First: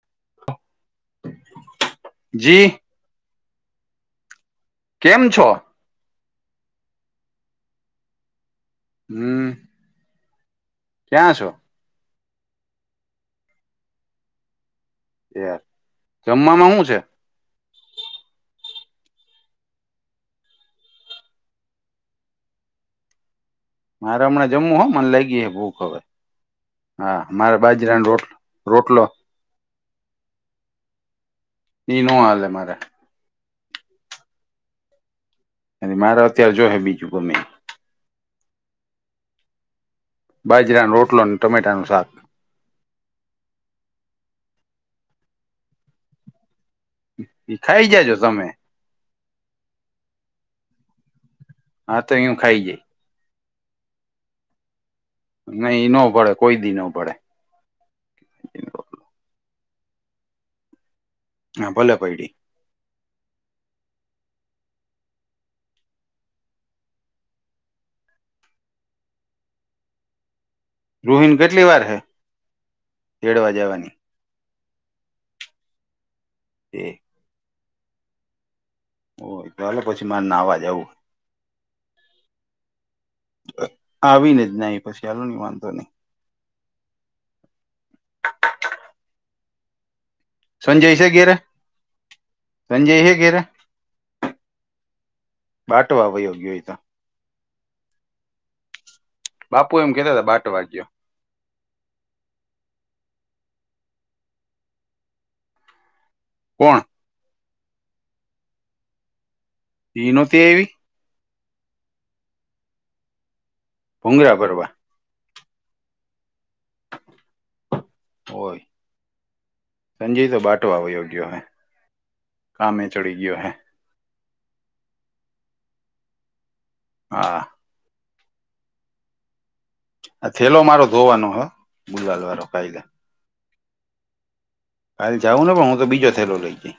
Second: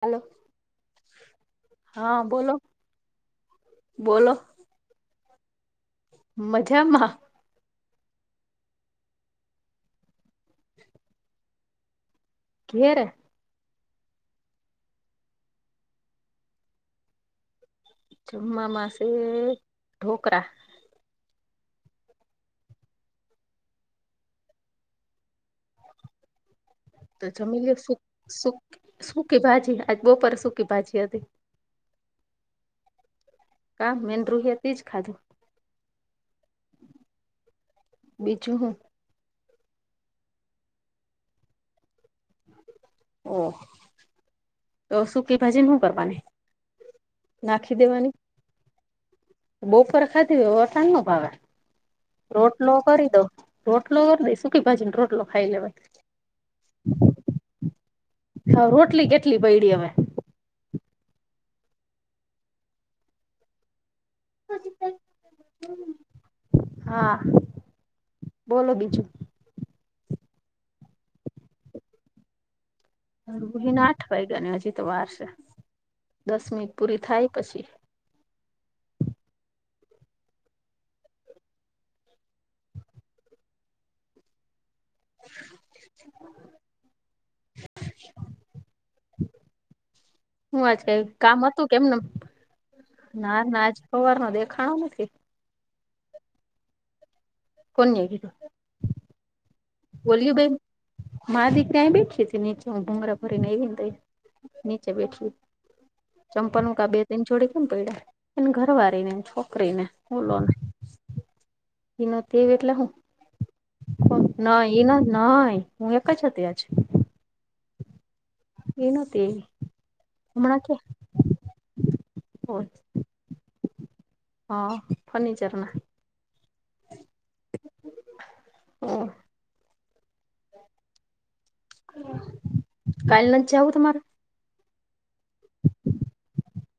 Hello હા બોલો જી બોલો કેમ છો? મજામાં. હમ. હ ક્યાં છો? ધેરે. જમવામાં હુ છે? જુંમમા માસે ઢોકરા મારે હમણાં જમું હો મને લાયગી હે ભૂખ હવે હા તો મારા બાજરાન રોટ રોટલો કી ભાજી આજ બો પર સુકી ભાજી હતી ઈ ન હાલે મારે કા મેન રુંહીતી જ ખાધી અને માર અત્યારે જોહે બીજું ગમે બીજું હું બાજરા રોટલો અને ટમેટાનું શાક ઓ તો સુકી ભાજીન હુ કરવાની એ નાખી ખાઈ જજો તમે દેવાની બોપર ખાધી અતાર ન ભાવે હા તો હું ખાઈ રોટલો જાય કરી દો રોટલો દ સુકી ભાજી ને રોટલો ખાઈ લેવાય નહી ન પડે કોઈ દી ન પડે હા રોટલી કેટલી પયડી અવે હા ભલે પયદી હા બોલો બીજું [unintelligible] કેટલી વાર હૈ રુહીને આઠ વાગ્યા ને હજી તો વારસે દસ મિનિટ એ પૂરી થાય પછી ઓય તો હાલે પછી મારે નાવા જવું આવીને જ નાય પછી ચાલુ નઈ વાંધો નહી [inaudible] હું આજે સંજય છે ઘેરે કામ હતું કેમને સંજય હે ઘેરે નાર ના આજ પવાર નો દેખાણો નથી બાટો આવયો ગયોય તો કોનીએ કીધું? બાપુ એમ કેતા તા બાટ વાગ્ય મા-દીકરા અહીં બેઠીઓ તો ને હું ભુંંગરા ભરીન આઈવીન તઈ. નીચે બેઠી ચંપલ હુ કોણ કા બે-તઈન જોડી કેમ પઈડા? એન ઘરવારીને, એન છોકરીને, ઈ નહોતી હૂલોને આવી ઈ નતી એટલે હુ? ભૂંગરા ભરવા નઈ એ નઈ નઈ હું એક જ હતી આજ. હોય એ નતી સંજય તો હમણાં બાટો કે આવયો ગયો હે કામે ચડી ગયો હે હ ફર્નિચરના હા. [inaudible] આ થેલો મારો ધોવાનો હો ગુવાલ વારો કાયગા કાલ ન જાઉં તમારે કાલ જાઉને પણ હું તો બીજો થેલો લઈ જઈ.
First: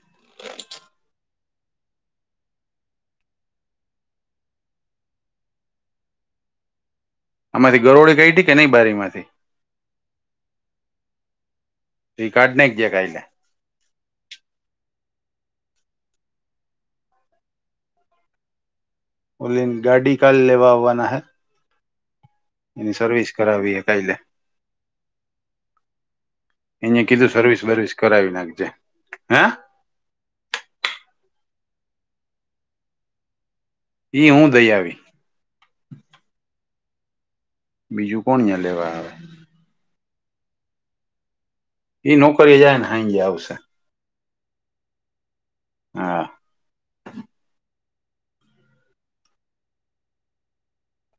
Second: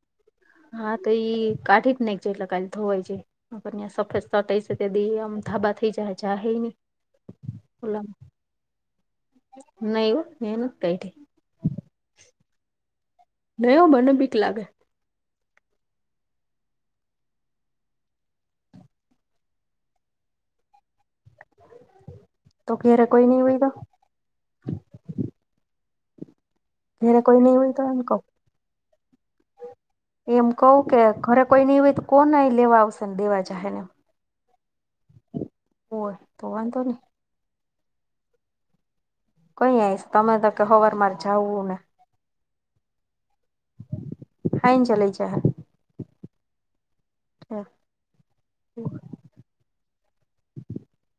હા તો ઈ કાઠી જ ને છે એટલે કા ધોવાય છે. ત્યાં સફેદ સટઈ છે તે દી આમ ધાબા થઈ જાય જા હ નહી. આમાંથી ગરોળી ગઈ ટી નહી બારી માંથી. નયવ મહેનત કયરી તો ઈ કાઢ નાઈખજે કાઈલે. નયો મને બીક લાગે ઓલીન ગાડી કાલ લેવા આવાના હૈ તો ધેરે કોઈ ની હોય તો કરાવી હે કાલે એંને ઘેરે કીધું કોઈ નહી સર્વિસ હોય તો બર્વિસ એમ કવ કરાવી નાખજે હ. એમ કહું કે ઘરે કોઈ નઈ હોય તો કોને લેવા આવશે ને દેવાજાહે ને. ઈ હું દઈ આવી. હોય તો વાંધો ન‌ઇ. બીજું કોણ અયાં લેવા આવે. કઈ આઈશ તમે તો કે હવાર મા જાઉં હે ને. ઈ નોકરી જાય ને હાયજે આવશે. આઇન ચલે જા. હા. હમ્મ. [inaudible]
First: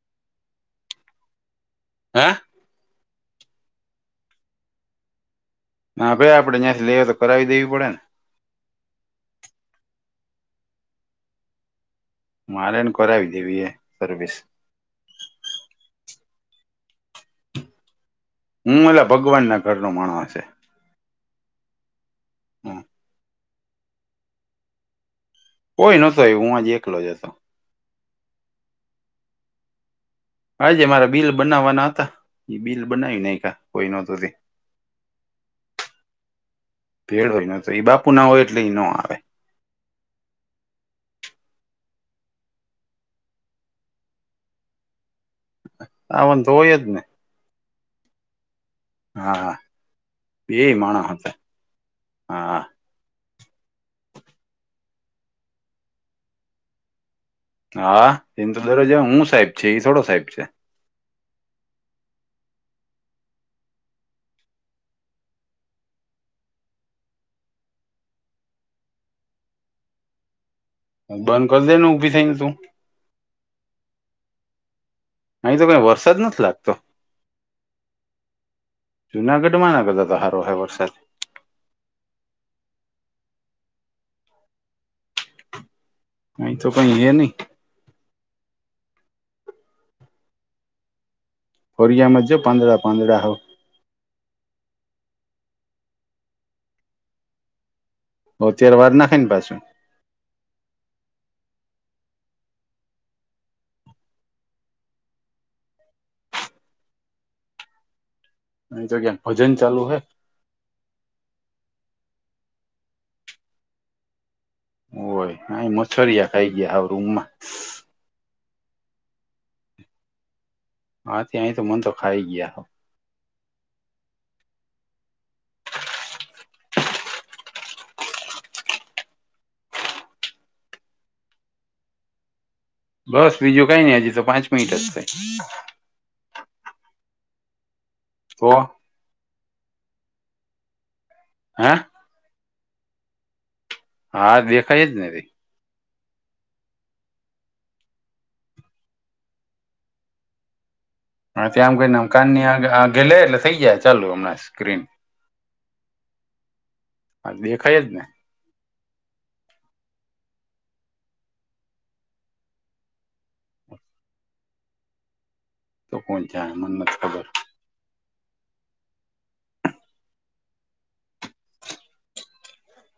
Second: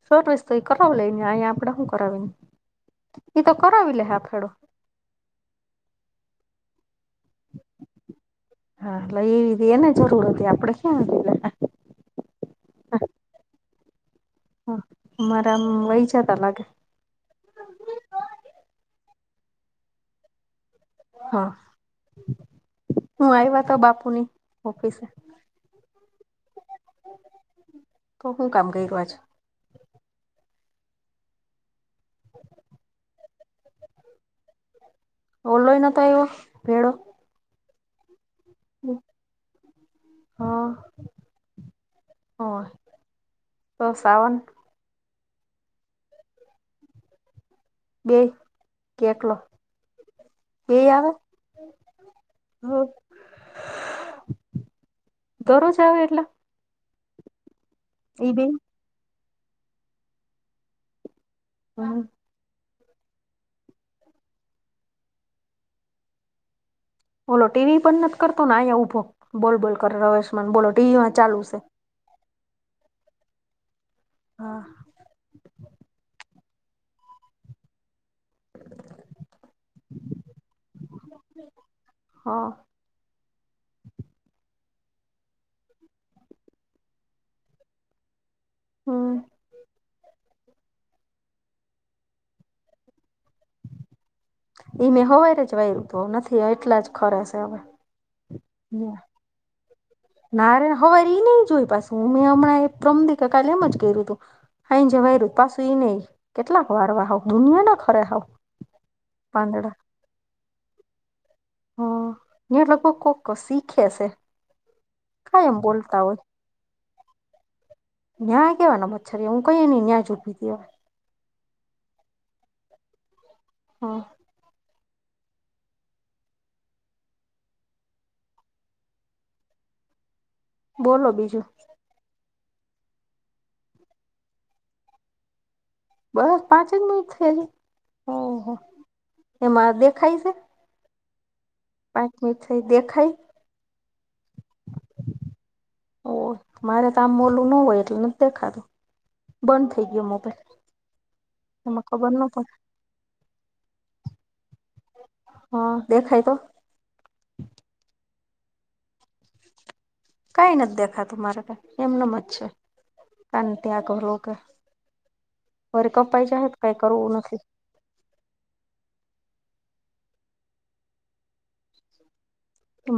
સરો રસ તો એ કરાવ લઈ ને અયા આપડે હું. કરવીને હા એ તો કરાવવી લે હા ફેડો. હા આપડે આપે જ્યાંથી લઈએ તો કરાવી દેવી પડે ને. હા લ‌ઇ લીધી એને જરૂર હતી આપડે ક્યાં હતી. મારેને કરાવી દેવી એ સર્વિસ. હ અમારા આમ વહી જતા લાગે. હું એલા ભગવાન ના ઘરનો માણો હશે. હા. હમ્મ. હું આવ્યા તો બાપુની ઓફિસે. કોઈ નોતો હું આજે એકલો જ હતો. તો હું કામ કર્યો આજ. આજે મારા બિલ બનાવવાના હતા બિલ બનાવી નાયખાયા કોઈ નહોતું તે. ઓલો એ નોતો આવ્યો ભેડો. ભેડો નોતો એ બાપુ ના હોય એટલે એઈ ન આવે. હા. હોવે તો શ્રાવણ. આવ ન ધોયત ને. બે. કેટલો હા બે માણસ આવે. હતા હા દરરોજ આવે એટલે. હા ઈ બે એ તો દરોજ હું સાહેબ છે એ થોડો સાહેબ છે. હમ્મ. બોલો ટીવી પણ નથી કરતો ને અહીંયા ઉભો બોલ બોલ કર આયુષ્યમાન બોલો ટીવી માં ચાલુ છે. શેનું ઊભી થઈને તું. હા. અહીં તો કઈ વરસાદ નથી લાગતો. જુનાગઢ માં આના કરતા તા હારો હારો વરસાદ. હા. અહી તો કઈ હે નહી. હા. ફરીયામાં જો પાદડા પાંદડા હ. એઈ મે હવારે જ વાયરુ તું તો નથી એટલા જ ખરે શે હવે. હ અત્યારે વાર નાખને પાછું. નારે હવાર ઈ નઈ જોયું પાછું હું મેં હમણાં એ પ્રરમ દી કા કાલે એમ જ કર્યું તું. ખાઈ ને જવાય રૂ પાસુ ઈ નહિ કેટલાક ભાવરવા હ દુનિયા ના ખરે હાવ. એ જગ્યા ભજન પાંદડા ચાલુ હે. હમ્મ એ લોકો કોક ક સિખેશે. હોવે કાઈ મછરિયા ખાઈ ગયા હાવ રૂમમાં. ન્યાં કેવા નુ મચ્છર રીયુ હું કઈ ની ન્યા ઊભી તી. હા ત્યાંય તો મન તો ખાઈ ગયાં. હ. બોલો બીજું. બસ બીજું કાઈ નઈ હજી તો પાંચ મિનિટ જ થઈ. બસ પાંચે જ મિનિટ થઈ હજુ, તો ઓહો! એમાં દેખાય શે? હા. પાંચ મિનિટ થઈ દેખાય? હા દેખાય જ ને તી. ઓહ! મારે કામ ઓલું ન હોય એટલે નથ દેખાતું. બંધ થઈ ગયો મોબાઈલ. હ તે આમ એમાં કરીન આમ ખબર ન કાને પડે આ આઘે લે એટલે થઈ જાહે ચાલુ હમણાં સ્ક્રીન. હ દેખાય તો. હા દેખાય જ ને. કાઈ નથ દેખાતું મારે તો એમનમ જ છે. કાન ત્યાં કરું ઓકે વરી તો કોણ કપાય જાહે જાણે તો મને કાઈ કરવું ખબર નથી.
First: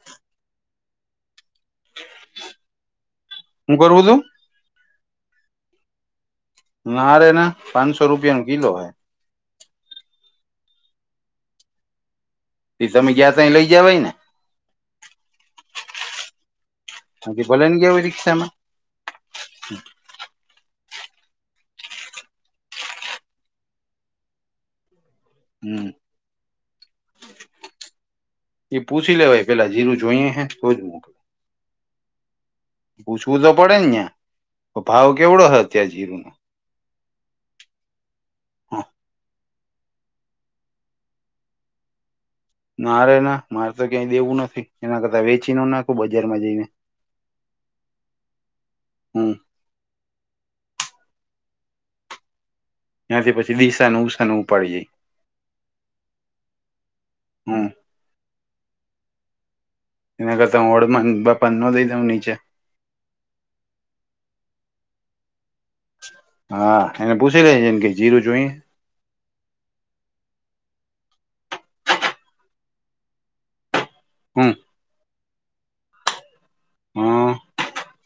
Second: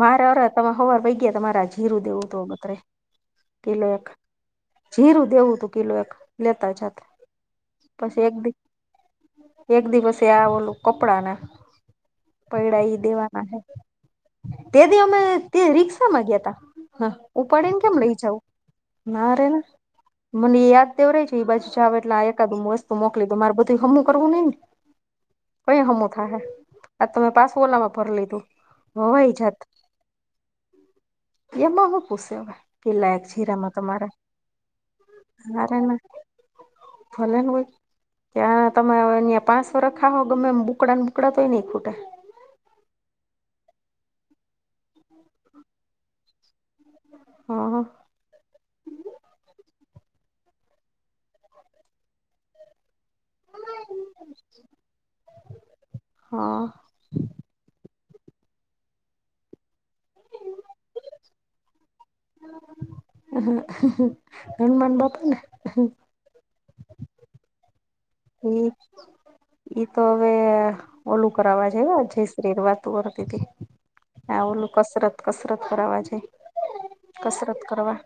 મારે અરે અરે તમારા હવાર ભઈ ગયા તમારે જીરું દેવું તો બતરે હું કિલો એક. કરવું તું જીરું દેવું તું કિલો એક, લેતા જાત ના રે ના પાંચસો પછી એક રૂપિયા નો દી કિલો હે એક દિવસે આ ઓલું કપડાને પયડા એ ઈ તમે ગયા દેવાના તા હે. લઈ જવાય ને તે દી અમે તે રિક્ષામાં ગયાં તા હા બાકી ભલે ને ઉપાડીન ગયા કેમ હોય લઈ જાઉં? રિક્ષામાં ના રે ના. મને એ યાદ દેવરાય જો ઈ બાજુ જાવ એટલે આ એકાદું વસ્તુ મોકલી દવ મારે બધુંય હમું કરવું નહીં ને. હમ કયુ હમુ થાહે? આ તમે પાસું ઓલામાં ભર લીધું. એ પૂછી હવાઈ લેવાય જાત પેલા જીરું જોઈએ હે તો જ મો એમાં હું પૂસે અવે? કિલા એક પૂછવું તો જીરામાં પડે ને તમારે યાં ભાવ કેવડો હ ના રે અત્યારે ના. જીરું ભલે ને હોય ત્યાં નો તમે ન્યા પાંસો રખાવસો ગમે એમ બુકડાને બુકડા તોય નહીં ખૂટે. ના રે ના મારે તો ક્યાંય દેવું નથી એના કરતાં વેચીને નો નાખું બજારમાં જઈને. હ. હમ્મ. ત્યાંથી પછી દિશાનું ઉસાનું ઉપાડી જાય હ હમ્મ. એના કરતા હોળમાન બાપાન નો દઈ દઉં નીચે. હનમાન બાપાને. હા એને પૂછી લે [unintelligible] હમ્મ. ઈ તો હવે ઓલું કરાવા જય શ્રી હારે વાતું કરતી તી. આ હમ ઓલું કસરત કસરત કરઃવા છે હ કસરત કરવા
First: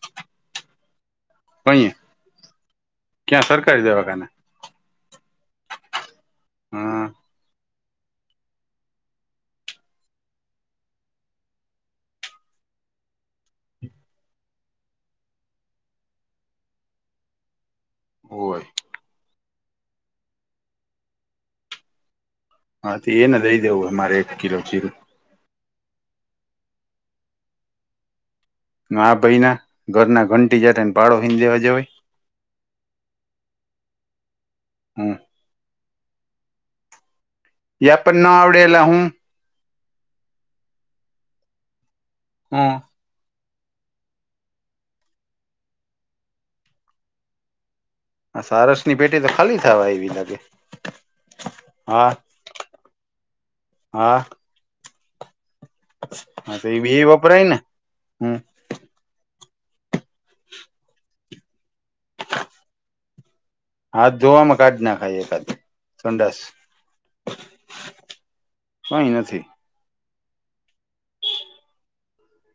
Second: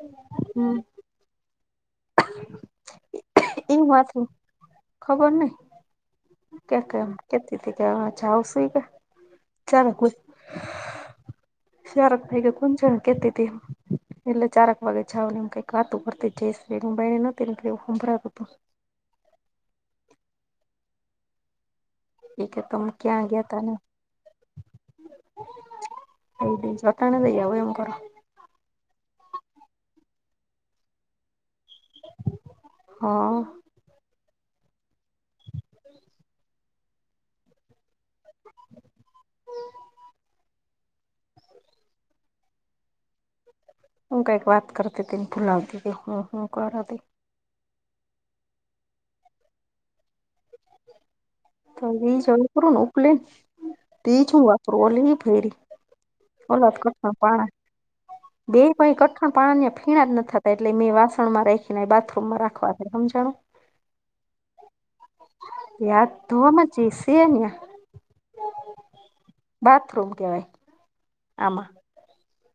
હમ્મ. કોઈ હે? એ વા થુ ખબર નહીં. કે હા કેમ કેતી તી કે છે અવે જાવશી કે ચાલ શારદભાઈ કે કુજણ કેતી તી. એટલે ચારક વાગે જાવ ને એમ કઈક વાતું કરતી જઈ બને નથી એવું સંભળાતું તું. હોય હતું એ કે તમે હા તો ક્યાં એને ગયા દઈ તા ને. દેવું હે મારે એક કિલો જીરું એય કઈ જતા નથી એય એમ કરો. ના ભઈ ના ઘરના ઘંટી જાને ભાળો હઈન દેવા જવાય. હ. હા. યા પણ ન આવડેલા હું. હમ. હું ક એક વાત કરતી હતીને ફૂલાવતી હું હું કરતી. સારસ ની પેટી તો ખાલી થવા એવી લાગે. તો હા એજ વાપરું ને ઉપલે ને તેજ હા હું વાપરું ઓલી ફેરી. હા તો ઓત એ બે કર પા વપરાય ને હમ બે. કો કઠણ પાણી ને ફીણા જ ન થતા એટલે મેં વાસણ માં રાખીને બાથરૂમમાં રાખવા સમજાણો. [inaudible] હાથ જોવામાં ક જ નાખાય એકાદ હાથ સંડસ ધોવામાં જે સે ને [inaudible] [inaudible] કઈ નથી. બાથરૂમ કવાય. આમાં.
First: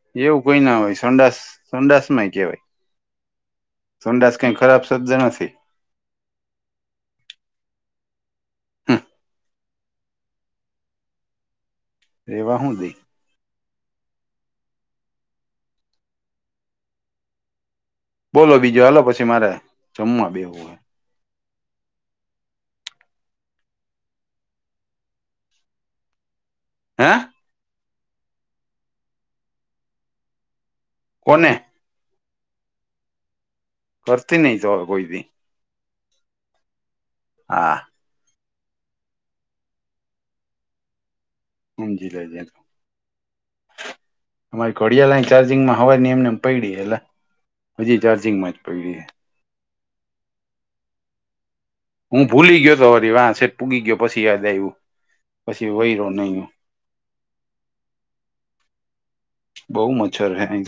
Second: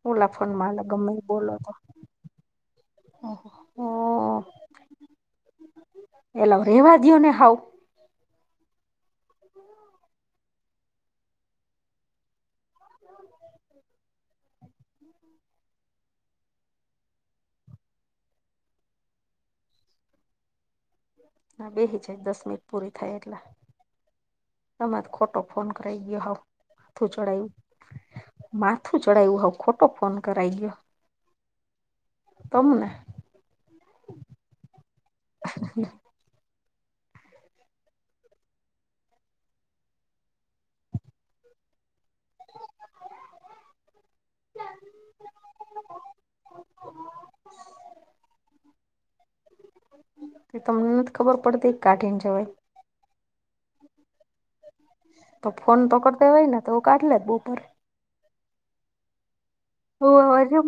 ઓલા એવું કઈ ફોનમાં ના હોય ગમે સંડા બોલો તો સંડાસ માંય કેવાય. ઓ સંડાાસ કઈ ખરાબ શબ્જ નથી. એલા રેવા દઓ ને હાવ. હમ રેવાહું દે. બોલો બીજો હાલ પછી મારે જમવા બેવું હોય. ના બે હ જાય દસ મિનિટ પૂરી થાય એટલા. તજ ખોટો ફોન કરાઈ ગયો હ. હે માથું ચડાયું માથું ચડાયું હ ખોટો ફોન કરાઈ ગયો કોને? તમને. કરતી નહી તો કોઈથી હમ. હા. હાજીીજ. અમારી ઘડિયા લાઈન ચાર્જિંગમાં હવા ની એમને એમ પડી એટલે હજી ચાર્જંગ માચ પઈ ર. [unintelligible] એ તમને નથી ખબર પડતી એક કાઠિન છેવાય. રી વા સેઠ પૂગી ગયો પછી યાદ આવ્યું. તો પછી ફોન તો વયરો કરતા નહી હોય ને તો કાઢલે જ બપર. બઉુ મચ્છર છે અહીં.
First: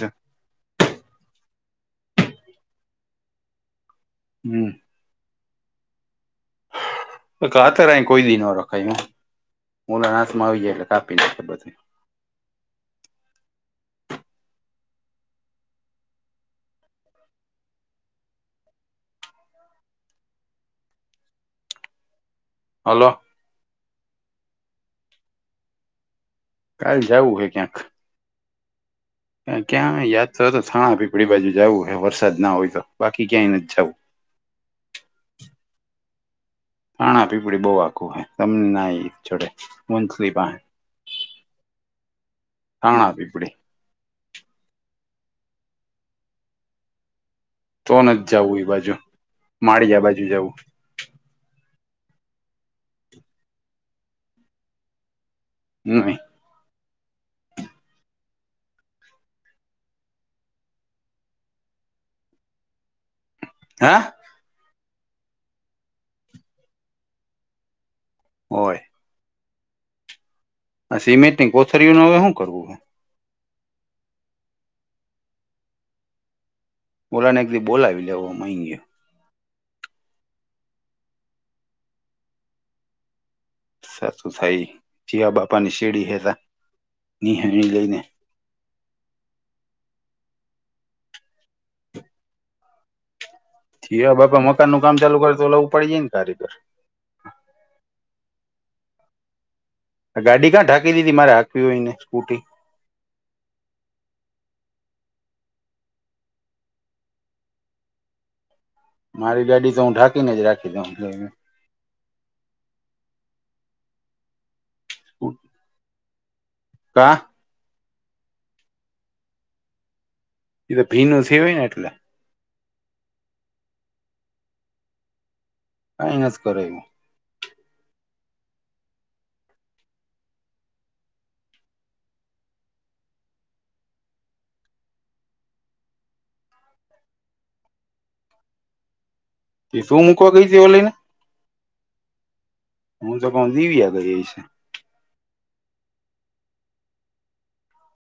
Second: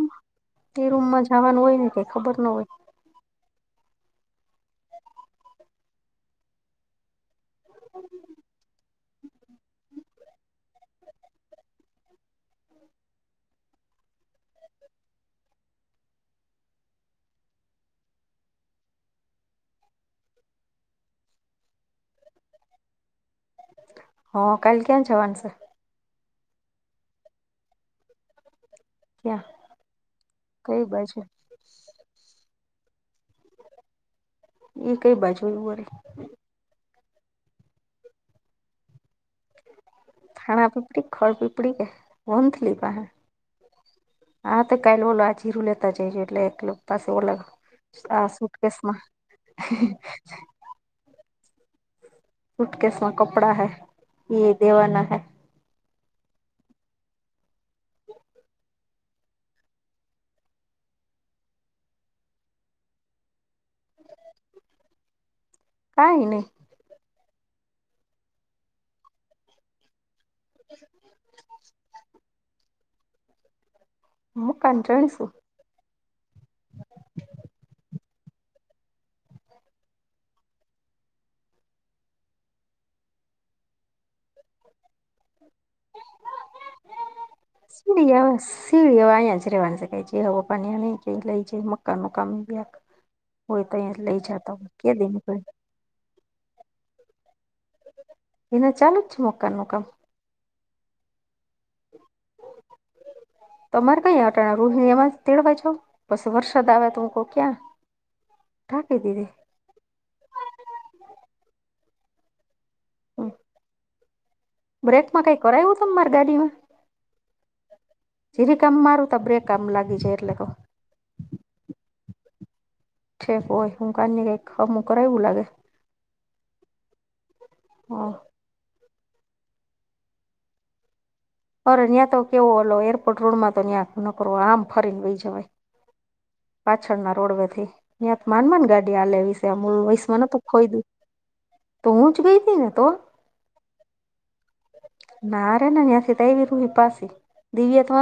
તે રૂમમાં જવાનું હોય ને કઈ ખબર ના હોય. હમ. આતર કોઈ દી ન રખાય હું હાથમાં આવી જાય એટલે કાપી ના. હલો. હ કાલલે ક્યાં છવાન સર? કાલ જવું હે ક્યાંક. ક્યાં ક્યાં યાદ તો તો થાણા પીપળી બાજુ જવું વરસાદ ના હોય તો બાકી ક્યાંય ન જવું. એ કઈ બાજુ હો. નાાણા પીપળી બહુ આખું હોય તમને ના જોડે મનસલી [unintelligible] ખાણા પીપડી ખળ પીપડી કે વંધંધલી પાસે થાણા પીપળી [unintelligible] હા તો કાલે ઓલો આ જીરું લેતા જઈજ એટલે એક પાસે ઓલગ તો આ નથી સૂટ જવું એ બાજુ કેસમાં માળિયા બાજુ જવું સૂટ કેસ માં કપડાં હૈ એ દેવાના હૈ. હમ્મ. હા. કઈ નહી. હોય. સિમેન્ટિંગ કોથરીઓ ન હવે શું કરવું હ? હું કંન્ટાણીશું. ઓલા ને કી બોલવી લઉ મેંઈએ. સાચું થઈ જીવા બાપા ની શેડી હેદા નિહાણી લઈને પાસ સીડી અહીંયા જ રેવાની શકાય છે હવે પા ન ક લઈ જાય મકાનનું કામ લે એક હોય તો અહીંયા લઈ જતા હોય કે દિન ભાઈ. પડીએન કારીગર એના ચાલુ જ છે મકાન નું કામ? ગાડી ક્યાં ઢાકી દીધી મારે હાકવી હોય ને સ્કૂટી. તમારે કઈ હટાણા રોહિણી એમાં તેડવા જા બસ વરસાદ આવ્યા ત હું કહ ક્યાં ઢાંકી દીધી મારી ગાડી તો હું ઢાંકીને જ રાખી દઉં એટલે એ હ બ્રેકમાં કઈ કરાયું છે માર ગાડીમાં? કાહ. જીરી કામ મારું તો બ્રેક કામ લાગી જાય એટલે કહું. એ તો ભીનું સેવે ને એટલે. છેક હોય હું કને કઈકમું કરાવવું લાગે. હા, એમજ કારએ વો. હા. અરે ત્યાં તો કેવો હલો એરપોર્ટ રોડમાં તો ત્યાં નકરો આમ ફરીને વહી જવાય. પાછળ ના રોડવે થી ત્યા માનમાન ગાડી આ લેવી તે ત્યાંમળ તું વૈશ માં ન મૂકવા તો ગઈ તી ખોઈ દું ઓલીને તો હું જ ગઈ હતી ને તો હું તો પણ દીવયા ગ જઈ છે. ના રેના અસી તો એવી રૂહી પાાસ દવીયા તો